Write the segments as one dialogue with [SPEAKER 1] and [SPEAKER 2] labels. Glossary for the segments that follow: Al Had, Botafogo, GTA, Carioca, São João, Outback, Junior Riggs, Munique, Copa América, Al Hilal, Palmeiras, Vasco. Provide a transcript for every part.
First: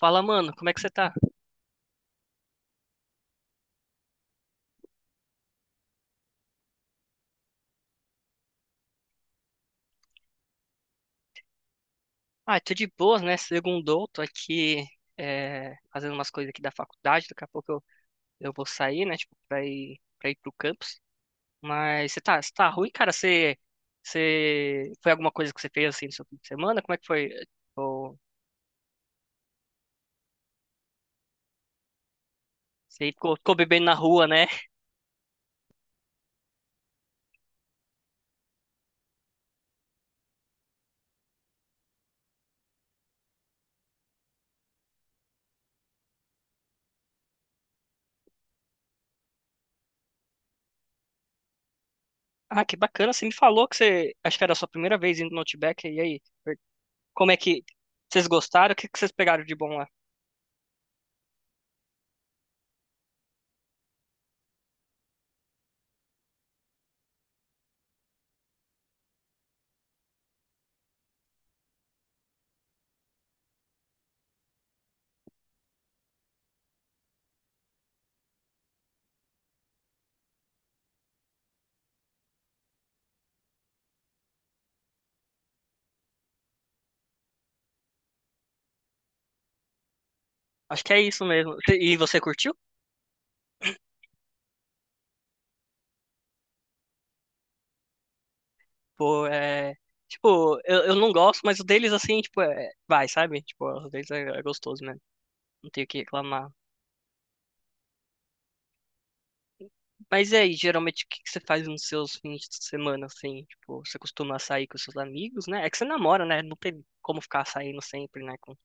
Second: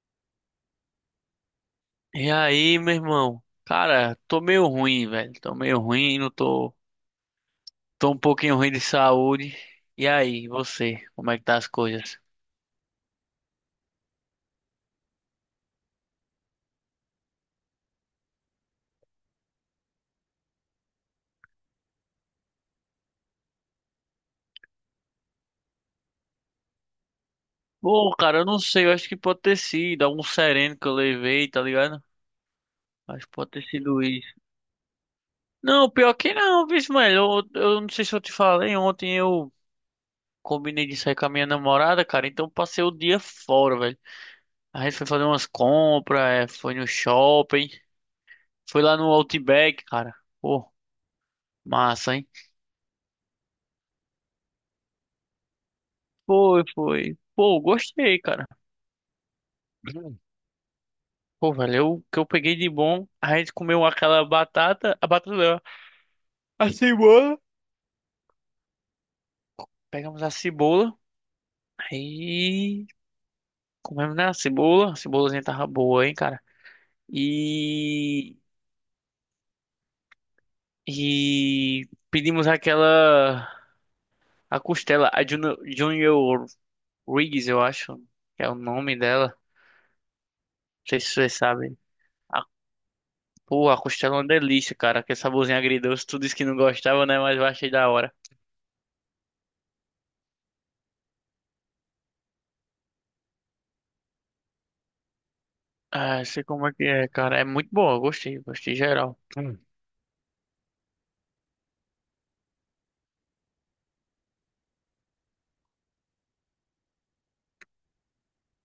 [SPEAKER 1] Fala, mano, como é que você tá?
[SPEAKER 2] E aí, meu irmão? Cara, tô meio ruim, velho. Tô meio ruim, não tô. Tô um pouquinho ruim de saúde. E aí, você? Como é que tá as coisas?
[SPEAKER 1] Ah, tô de boas, né? Segundou, tô aqui fazendo umas coisas aqui da faculdade, daqui a pouco eu vou sair, né? Tipo, pra ir pro campus. Mas você tá ruim, cara? Você foi alguma coisa que você fez assim no seu fim de semana? Como é que foi?
[SPEAKER 2] Pô,
[SPEAKER 1] Ou
[SPEAKER 2] cara, eu não sei. Eu acho que pode ter sido algum sereno que eu levei, tá ligado?
[SPEAKER 1] Você
[SPEAKER 2] Acho que
[SPEAKER 1] ficou,
[SPEAKER 2] pode
[SPEAKER 1] ficou
[SPEAKER 2] ter
[SPEAKER 1] bebendo na
[SPEAKER 2] sido
[SPEAKER 1] rua,
[SPEAKER 2] isso.
[SPEAKER 1] né?
[SPEAKER 2] Não, pior que não, viu, velho? Eu não sei se eu te falei. Ontem eu combinei de sair com a minha namorada, cara. Então passei o dia fora, velho. A gente foi fazer umas compras, é, foi no shopping. Foi lá no Outback, cara. Pô, massa, hein?
[SPEAKER 1] Ah, que bacana, você me falou que você, acho que era a sua primeira vez indo no Outback, e aí?
[SPEAKER 2] Foi, foi.
[SPEAKER 1] Como é
[SPEAKER 2] Pô,
[SPEAKER 1] que,
[SPEAKER 2] gostei,
[SPEAKER 1] vocês
[SPEAKER 2] cara.
[SPEAKER 1] gostaram? O que que vocês pegaram de bom lá?
[SPEAKER 2] Hum. Pô, valeu. O que eu peguei de bom, a gente comeu aquela batata, a batata, não, a cebola. Pegamos a cebola, aí comemos, né, a cebola. A cebolazinha tava boa, hein, cara. E, e pedimos aquela, a costela, a Junior Riggs, eu acho, que é o nome dela. Não
[SPEAKER 1] Acho que é
[SPEAKER 2] sei se
[SPEAKER 1] isso
[SPEAKER 2] vocês
[SPEAKER 1] mesmo.
[SPEAKER 2] sabem.
[SPEAKER 1] E você
[SPEAKER 2] A,
[SPEAKER 1] curtiu?
[SPEAKER 2] pô, a costela é uma delícia, cara. Que saborzinho agridoce, tu disse que não gostava, né, mas eu achei da hora.
[SPEAKER 1] Pô, é. Tipo, eu não gosto, mas o deles, assim, tipo, vai, sabe? Tipo, o deles é gostoso, né? Não tenho o que
[SPEAKER 2] Ah, sei
[SPEAKER 1] reclamar.
[SPEAKER 2] como é que é, cara. É muito boa, gostei, gostei geral. Hum.
[SPEAKER 1] Mas e aí, geralmente, o que que você faz nos seus fins de semana, assim? Tipo, você costuma sair com seus amigos, né? É que você namora, né? Não tem como ficar saindo sempre, né,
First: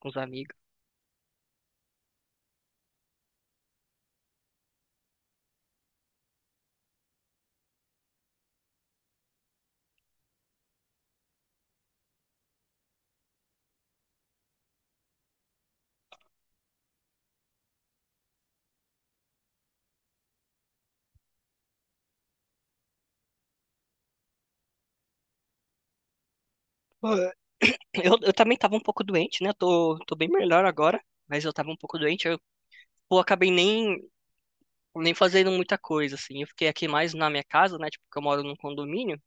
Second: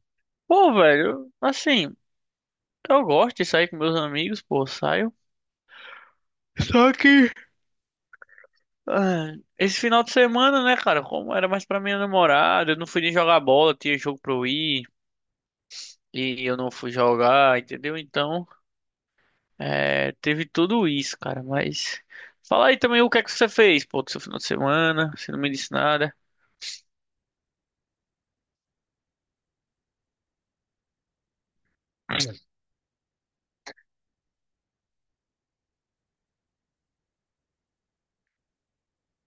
[SPEAKER 1] com os amigos.
[SPEAKER 2] Pô, velho, assim, eu gosto de sair com meus amigos, pô, saio. Só que, ah, esse final de semana, né, cara, como era mais pra minha namorada, eu não fui nem jogar bola, tinha jogo pra eu ir, e eu não fui jogar, entendeu? Então, é, teve tudo isso, cara, mas. Fala aí também o que é que você fez, pô, do seu final de semana, você não me disse nada.
[SPEAKER 1] Pô, eu, também tava um pouco doente, né? Tô bem melhor agora, mas eu tava um pouco doente. Eu, pô, acabei nem fazendo muita coisa, assim. Eu fiquei aqui mais na minha casa, né? Tipo, que eu moro num condomínio.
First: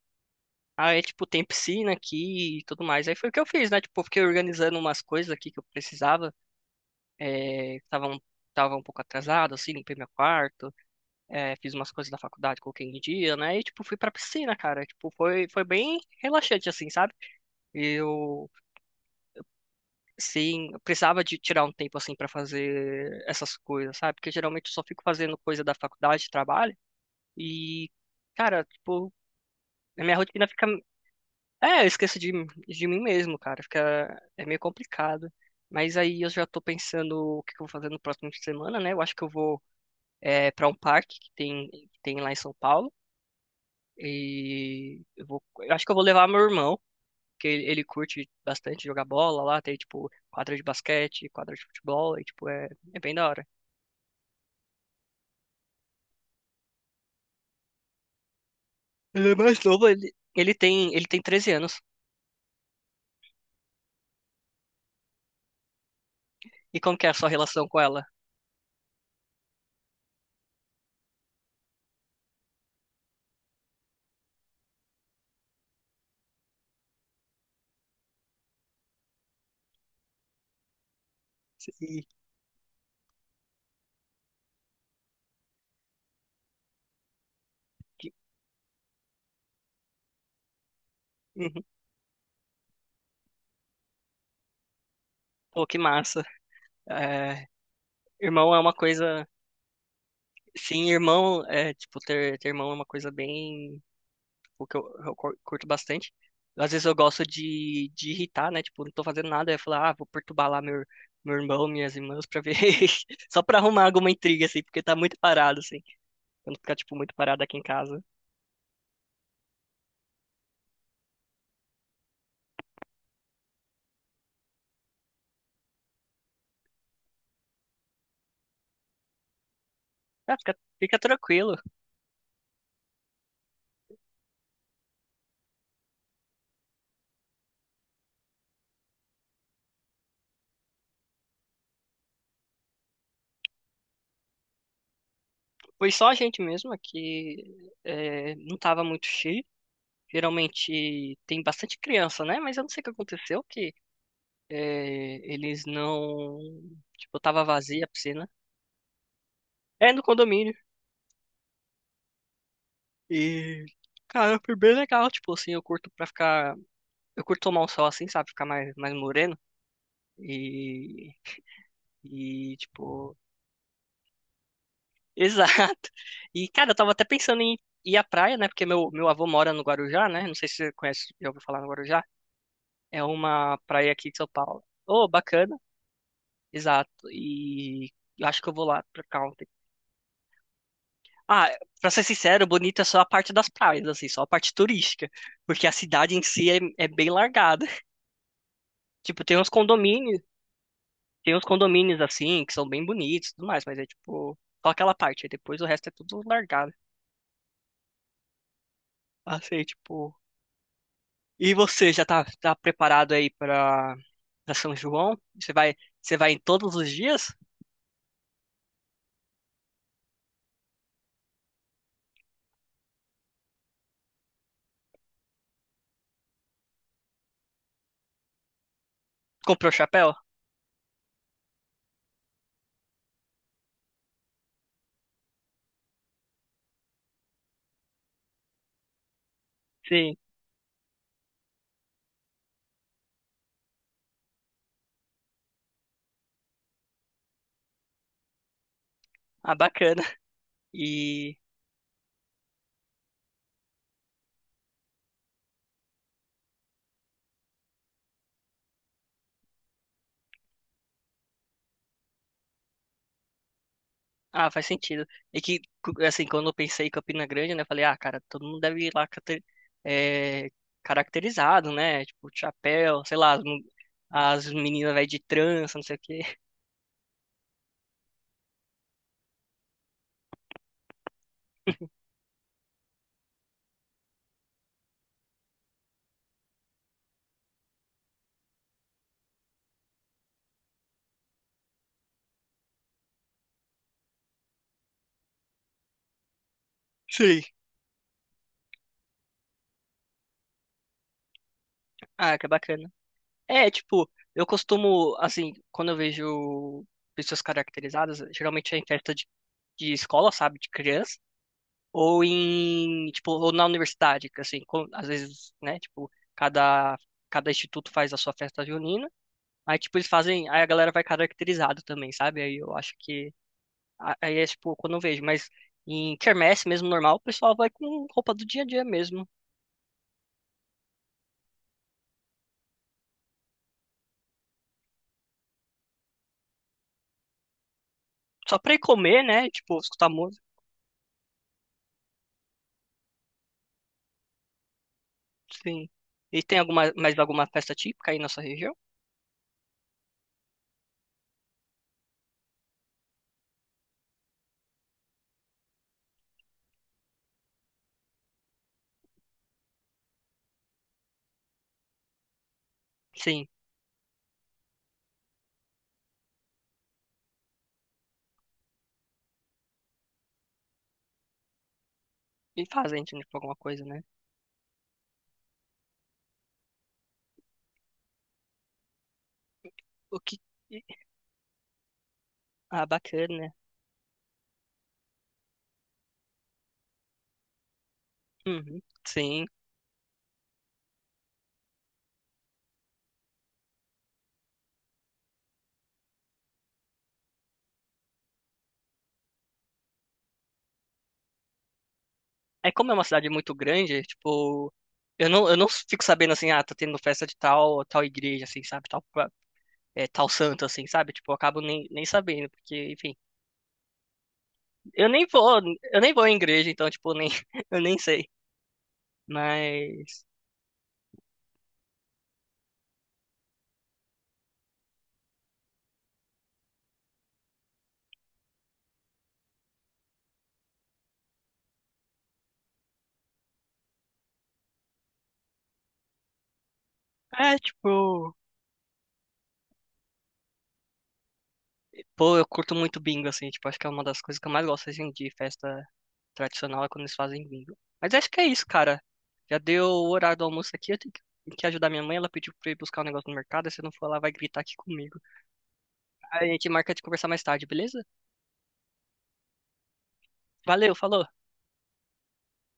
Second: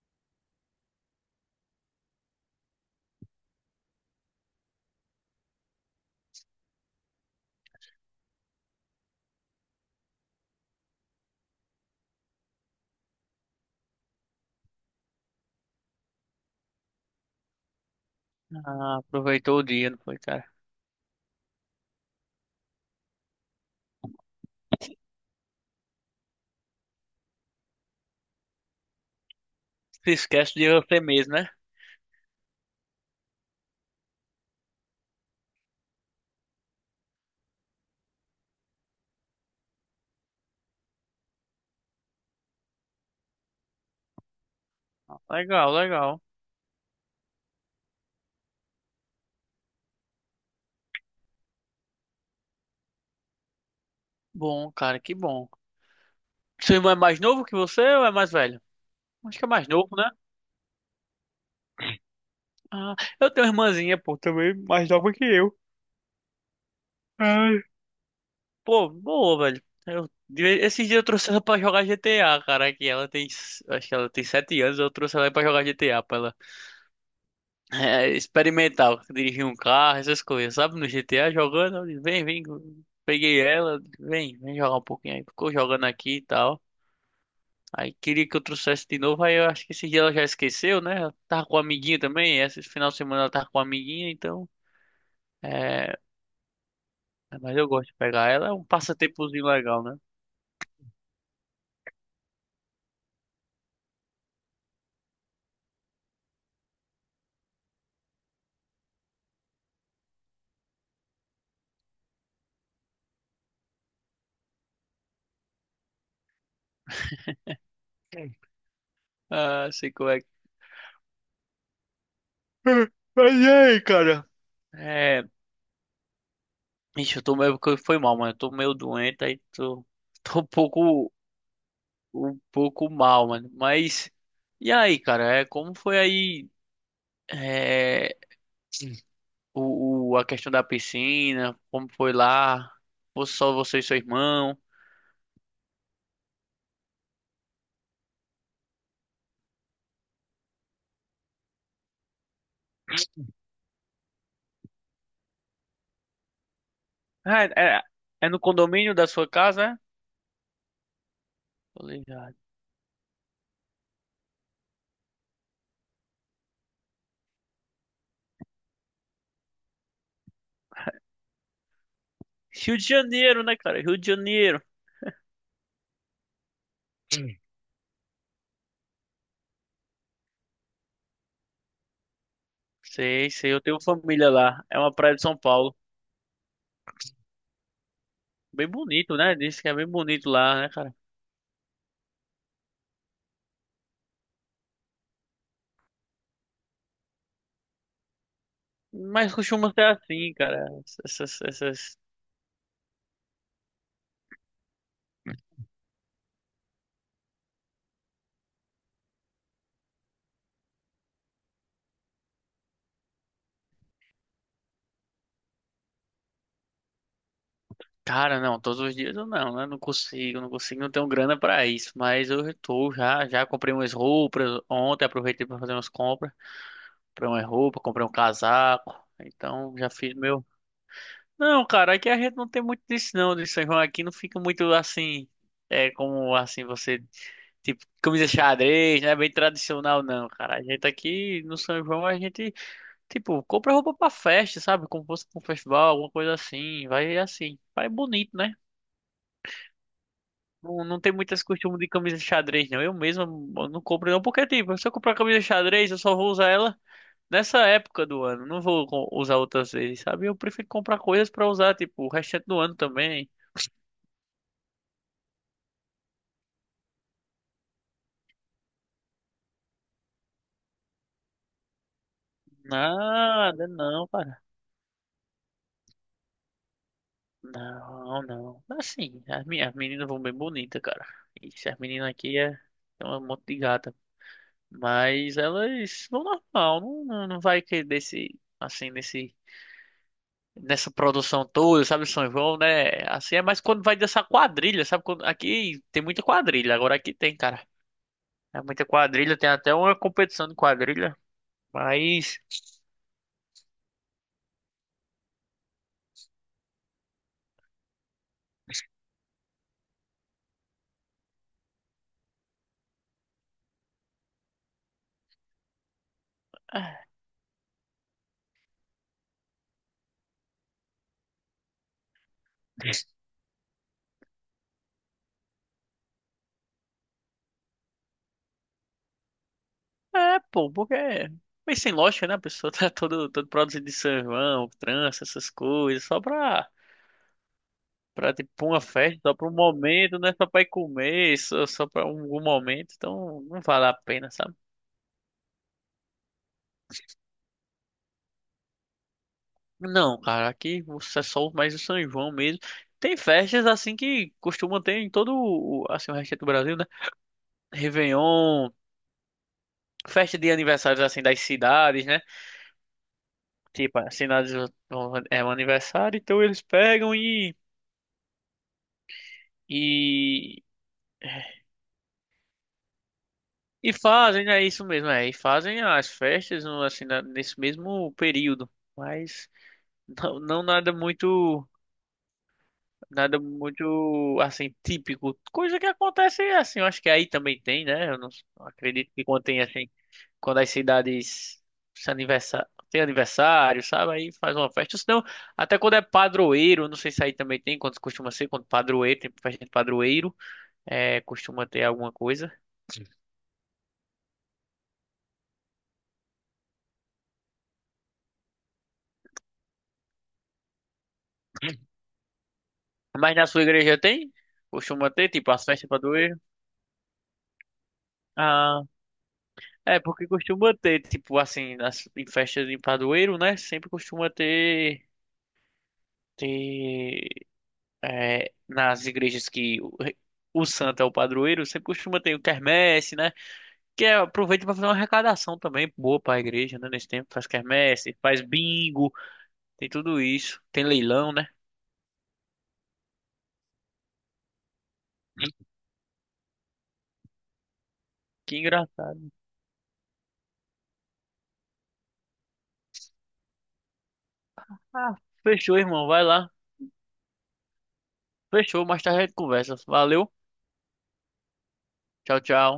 [SPEAKER 1] Aí, tipo, tem piscina aqui e tudo mais. Aí foi o que eu fiz, né? Tipo, eu fiquei organizando umas coisas aqui que eu precisava. É, tava um pouco atrasado, assim, limpei meu quarto. Fiz umas coisas da faculdade, coloquei em dia, né? E, tipo, fui pra piscina, cara. Tipo, foi bem relaxante, assim, sabe? Eu,
[SPEAKER 2] Ah, aproveitou o dia, não foi, cara?
[SPEAKER 1] sim, eu precisava de tirar um tempo, assim, pra fazer essas coisas, sabe? Porque geralmente eu só fico fazendo coisa da faculdade, trabalho. E, cara, tipo, a
[SPEAKER 2] Se
[SPEAKER 1] minha rotina
[SPEAKER 2] esquece
[SPEAKER 1] fica.
[SPEAKER 2] de você mesmo, né?
[SPEAKER 1] É, de mim mesmo, cara. Fica, é meio complicado. Mas aí eu já tô pensando o que que eu vou fazer no próximo fim de semana, né? Eu acho que eu vou para um parque que tem lá em São Paulo. E eu vou,
[SPEAKER 2] Legal,
[SPEAKER 1] eu acho que eu vou
[SPEAKER 2] legal.
[SPEAKER 1] levar meu irmão, que ele curte bastante jogar bola lá. Tem, tipo, quadra de basquete, quadra de futebol. E, tipo, é, é bem da hora.
[SPEAKER 2] Bom, cara, que bom. Seu irmão é mais novo que você ou é mais velho?
[SPEAKER 1] Ele é
[SPEAKER 2] Acho que é
[SPEAKER 1] mais
[SPEAKER 2] mais
[SPEAKER 1] novo,
[SPEAKER 2] novo, né?
[SPEAKER 1] ele tem, ele tem 13 anos.
[SPEAKER 2] Ah, eu tenho uma irmãzinha, pô, também mais nova que eu.
[SPEAKER 1] E como que é a sua
[SPEAKER 2] Ai.
[SPEAKER 1] relação com ela?
[SPEAKER 2] Pô, boa, velho. Esses dias eu trouxe ela pra jogar GTA, cara, que ela tem, acho que ela tem 7 anos, eu trouxe ela pra jogar GTA, pra ela experimentar, dirigir um carro, essas coisas, sabe? No GTA jogando, eu disse,
[SPEAKER 1] E,
[SPEAKER 2] vem, vem, peguei ela, vem, vem jogar um pouquinho aí, ficou jogando aqui e tal. Aí
[SPEAKER 1] que-
[SPEAKER 2] queria que eu trouxesse de novo, aí eu acho que esse dia ela já esqueceu, né? Ela tava com a
[SPEAKER 1] Uhum.
[SPEAKER 2] amiguinha também, esse final de semana ela tava com a amiguinha, então.
[SPEAKER 1] Pô, que
[SPEAKER 2] É,
[SPEAKER 1] massa. É,
[SPEAKER 2] mas eu gosto de pegar ela, é
[SPEAKER 1] irmão é
[SPEAKER 2] um
[SPEAKER 1] uma coisa.
[SPEAKER 2] passatempozinho legal, né?
[SPEAKER 1] Sim, irmão, é, tipo, ter irmão é uma coisa bem, tipo, que eu, curto bastante. Às vezes eu gosto de irritar, né? Tipo, não tô fazendo nada, eu falar, ah, vou perturbar lá meu irmão, minhas irmãs, pra ver, só pra arrumar alguma intriga, assim, porque tá muito parado, assim, quando ficar, tipo, muito parado aqui em casa.
[SPEAKER 2] Sim. Ah, sei como é que. Mas e aí, cara? É. Ixi, eu tô meio, que foi mal, mano. Eu tô meio doente, aí tô.
[SPEAKER 1] Ah,
[SPEAKER 2] Tô um
[SPEAKER 1] fica
[SPEAKER 2] pouco.
[SPEAKER 1] tranquilo.
[SPEAKER 2] Um pouco mal, mano. Mas. E aí, cara? É, como foi aí. É. A questão da piscina, como foi lá, ou só você e seu irmão.
[SPEAKER 1] Foi só a gente mesmo é que é, não tava muito cheio. Geralmente tem bastante criança, né? Mas eu não sei o que aconteceu, que é, eles não... Tipo, tava
[SPEAKER 2] Ah, é,
[SPEAKER 1] vazia a
[SPEAKER 2] é
[SPEAKER 1] piscina.
[SPEAKER 2] no condomínio da sua casa, é?
[SPEAKER 1] É no condomínio.
[SPEAKER 2] Tô ligado.
[SPEAKER 1] E, cara, foi bem legal. Tipo assim, eu curto pra ficar. Eu curto tomar um sol assim, sabe? Ficar mais, mais moreno. E. E,
[SPEAKER 2] Rio de
[SPEAKER 1] tipo.
[SPEAKER 2] Janeiro, né, cara? Rio de Janeiro.
[SPEAKER 1] Exato. E, cara, eu tava até pensando em ir à praia, né? Porque meu avô mora no Guarujá, né? Não sei se você conhece, já ouviu falar no Guarujá. É
[SPEAKER 2] Sei, sei,
[SPEAKER 1] uma
[SPEAKER 2] eu tenho
[SPEAKER 1] praia aqui de São
[SPEAKER 2] família
[SPEAKER 1] Paulo.
[SPEAKER 2] lá. É uma
[SPEAKER 1] Ô,
[SPEAKER 2] praia de São
[SPEAKER 1] bacana.
[SPEAKER 2] Paulo.
[SPEAKER 1] Exato. E eu acho que eu vou
[SPEAKER 2] Bem
[SPEAKER 1] lá pra
[SPEAKER 2] bonito,
[SPEAKER 1] cá
[SPEAKER 2] né?
[SPEAKER 1] ontem.
[SPEAKER 2] Diz que é bem bonito lá, né, cara?
[SPEAKER 1] Ah, pra ser sincero, bonita é só a parte das praias, assim, só a parte turística. Porque a cidade em si é bem largada. Tipo,
[SPEAKER 2] Mas costuma ser assim, cara.
[SPEAKER 1] tem
[SPEAKER 2] Essas,
[SPEAKER 1] uns
[SPEAKER 2] essas...
[SPEAKER 1] condomínios assim, que são bem bonitos e tudo mais, mas é tipo, só aquela parte, aí depois o resto é tudo largado. Assim, tipo. E você tá preparado aí pra, pra São João? Você vai em todos os dias?
[SPEAKER 2] Cara, não, todos os dias eu não, né? Não consigo, não consigo, não tenho grana pra isso. Mas eu tô já, já comprei umas roupas ontem, aproveitei pra fazer umas compras. Comprei uma roupa, comprei um casaco.
[SPEAKER 1] Comprou
[SPEAKER 2] Então já
[SPEAKER 1] chapéu?
[SPEAKER 2] fiz meu. Não, cara, aqui a gente não tem muito disso não, de São João aqui não fica muito assim, é como assim você, tipo, camisa xadrez, não é bem tradicional
[SPEAKER 1] Sim.
[SPEAKER 2] não, cara. A gente aqui no São João a gente, tipo, compra roupa pra festa, sabe? Como se fosse pra um festival, alguma coisa assim, vai bonito, né?
[SPEAKER 1] Ah, bacana.
[SPEAKER 2] Não, não tem muito
[SPEAKER 1] E.
[SPEAKER 2] esse costume de camisa de xadrez, não. Eu mesmo eu não compro não, porque tipo, se eu comprar camisa de xadrez, eu só vou usar ela nessa época do ano, não vou usar outras vezes, sabe? Eu prefiro comprar coisas pra usar, tipo, o restante do ano também.
[SPEAKER 1] Ah, faz sentido. E que, cu- assim, quando eu pensei em Campina Grande, né, eu falei, ah, cara, todo mundo deve ir lá cate- é, caracterizado, né? Tipo, de chapéu, sei lá, as mu-
[SPEAKER 2] Nada, não, cara.
[SPEAKER 1] as meninas vai de trança, não sei o quê.
[SPEAKER 2] Não, não. Assim, as minhas meninas vão bem bonitas, cara. Isso, as meninas aqui é um monte de gata. Mas elas vão normal, não, não, não vai que desse, assim, nessa produção toda, sabe, São João, né? Assim é mais quando vai dessa quadrilha, sabe? Quando, aqui tem muita quadrilha, agora aqui tem,
[SPEAKER 1] Sim.
[SPEAKER 2] cara. É muita quadrilha, tem até uma competição de quadrilha.
[SPEAKER 1] Ah,
[SPEAKER 2] Mas.
[SPEAKER 1] que bacana. É, tipo, eu costumo, assim, quando eu vejo pessoas caracterizadas, geralmente é em festa de escola, sabe, de criança, ou em, tipo, ou na universidade, que assim, com- às vezes, né, tipo, cada, cada instituto faz a sua festa junina, aí, tipo, eles fazem, aí a galera vai caracterizado também, sabe, aí eu acho que, a- aí é, tipo, quando eu vejo, mas em quermesse mesmo, normal, o pessoal vai com roupa do dia a dia mesmo,
[SPEAKER 2] É, pô, porque é meio sem lógica, né? A pessoa tá todo, todo produzido de São João, trança, essas coisas, só pra tipo,
[SPEAKER 1] só
[SPEAKER 2] pra
[SPEAKER 1] pra ir
[SPEAKER 2] uma festa,
[SPEAKER 1] comer,
[SPEAKER 2] só, pra
[SPEAKER 1] né,
[SPEAKER 2] um
[SPEAKER 1] tipo, escutar
[SPEAKER 2] momento, não é
[SPEAKER 1] música.
[SPEAKER 2] só pra ir comer, só pra um momento, então não vale a pena, sabe?
[SPEAKER 1] Sim. E tem alguma, mais alguma festa típica aí na sua região?
[SPEAKER 2] Não, cara, aqui você é só mais o São João mesmo. Tem festas assim que costumam ter em todo o, assim, o resto do Brasil, né? Réveillon, festa de aniversários assim das cidades, né?
[SPEAKER 1] Sim.
[SPEAKER 2] Tipo, as cidades é um aniversário, então eles pegam e. E,
[SPEAKER 1] E fazem, tipo, alguma coisa,
[SPEAKER 2] e
[SPEAKER 1] né?
[SPEAKER 2] fazem, é isso mesmo, é. E fazem as festas assim, nesse mesmo período. Mas
[SPEAKER 1] O que...
[SPEAKER 2] não, não nada muito.
[SPEAKER 1] Ah,
[SPEAKER 2] Nada
[SPEAKER 1] bacana.
[SPEAKER 2] muito assim, típico. Coisa que acontece assim, eu acho que aí também tem, né? Eu não
[SPEAKER 1] Uhum.
[SPEAKER 2] acredito que quando
[SPEAKER 1] Sim.
[SPEAKER 2] tem assim, quando as cidades se aniversa- tem aniversário, sabe? Aí faz uma festa. Ou senão, até quando é padroeiro, não sei se aí também tem, quando costuma ser, quando padroeiro, tem festa de padroeiro, é, costuma ter alguma coisa.
[SPEAKER 1] É como é uma cidade muito grande, tipo... eu não fico sabendo, assim, ah, tá tendo festa de tal, tal igreja, assim, sabe? Tal, pa- é, tal santo, assim, sabe? Tipo, eu acabo nem sabendo, porque, enfim...
[SPEAKER 2] Mas na sua igreja tem?
[SPEAKER 1] Eu
[SPEAKER 2] Costuma
[SPEAKER 1] nem
[SPEAKER 2] ter, tipo,
[SPEAKER 1] vou,
[SPEAKER 2] as festas de
[SPEAKER 1] eu nem vou em
[SPEAKER 2] padroeiro?
[SPEAKER 1] igreja, então, tipo, nem, eu nem sei.
[SPEAKER 2] Ah, é,
[SPEAKER 1] Mas...
[SPEAKER 2] porque costuma ter, tipo, assim, em festas de padroeiro, né? Sempre costuma ter, é, nas igrejas que o santo é o padroeiro, sempre costuma ter o quermesse, né? Que é, aproveita pra fazer uma arrecadação também boa pra igreja, né? Nesse tempo faz
[SPEAKER 1] É,
[SPEAKER 2] quermesse,
[SPEAKER 1] tipo...
[SPEAKER 2] faz bingo, tem tudo isso. Tem leilão, né?
[SPEAKER 1] Pô, eu curto muito bingo, assim, tipo, acho que é uma das coisas que eu mais gosto, assim, de
[SPEAKER 2] Hum.
[SPEAKER 1] festa tradicional é quando eles fazem bingo. Mas acho que é
[SPEAKER 2] Que
[SPEAKER 1] isso, cara.
[SPEAKER 2] engraçado.
[SPEAKER 1] Já deu o horário do almoço aqui. Eu tenho que ajudar minha mãe. Ela pediu pra eu ir buscar um negócio no mercado. Se eu não for, ela vai gritar aqui
[SPEAKER 2] Ah,
[SPEAKER 1] comigo.
[SPEAKER 2] fechou, irmão, vai
[SPEAKER 1] Aí
[SPEAKER 2] lá.
[SPEAKER 1] a gente marca de conversar mais tarde, beleza?
[SPEAKER 2] Fechou, mais tarde a gente conversa. Valeu,
[SPEAKER 1] Valeu, falou.
[SPEAKER 2] tchau, tchau.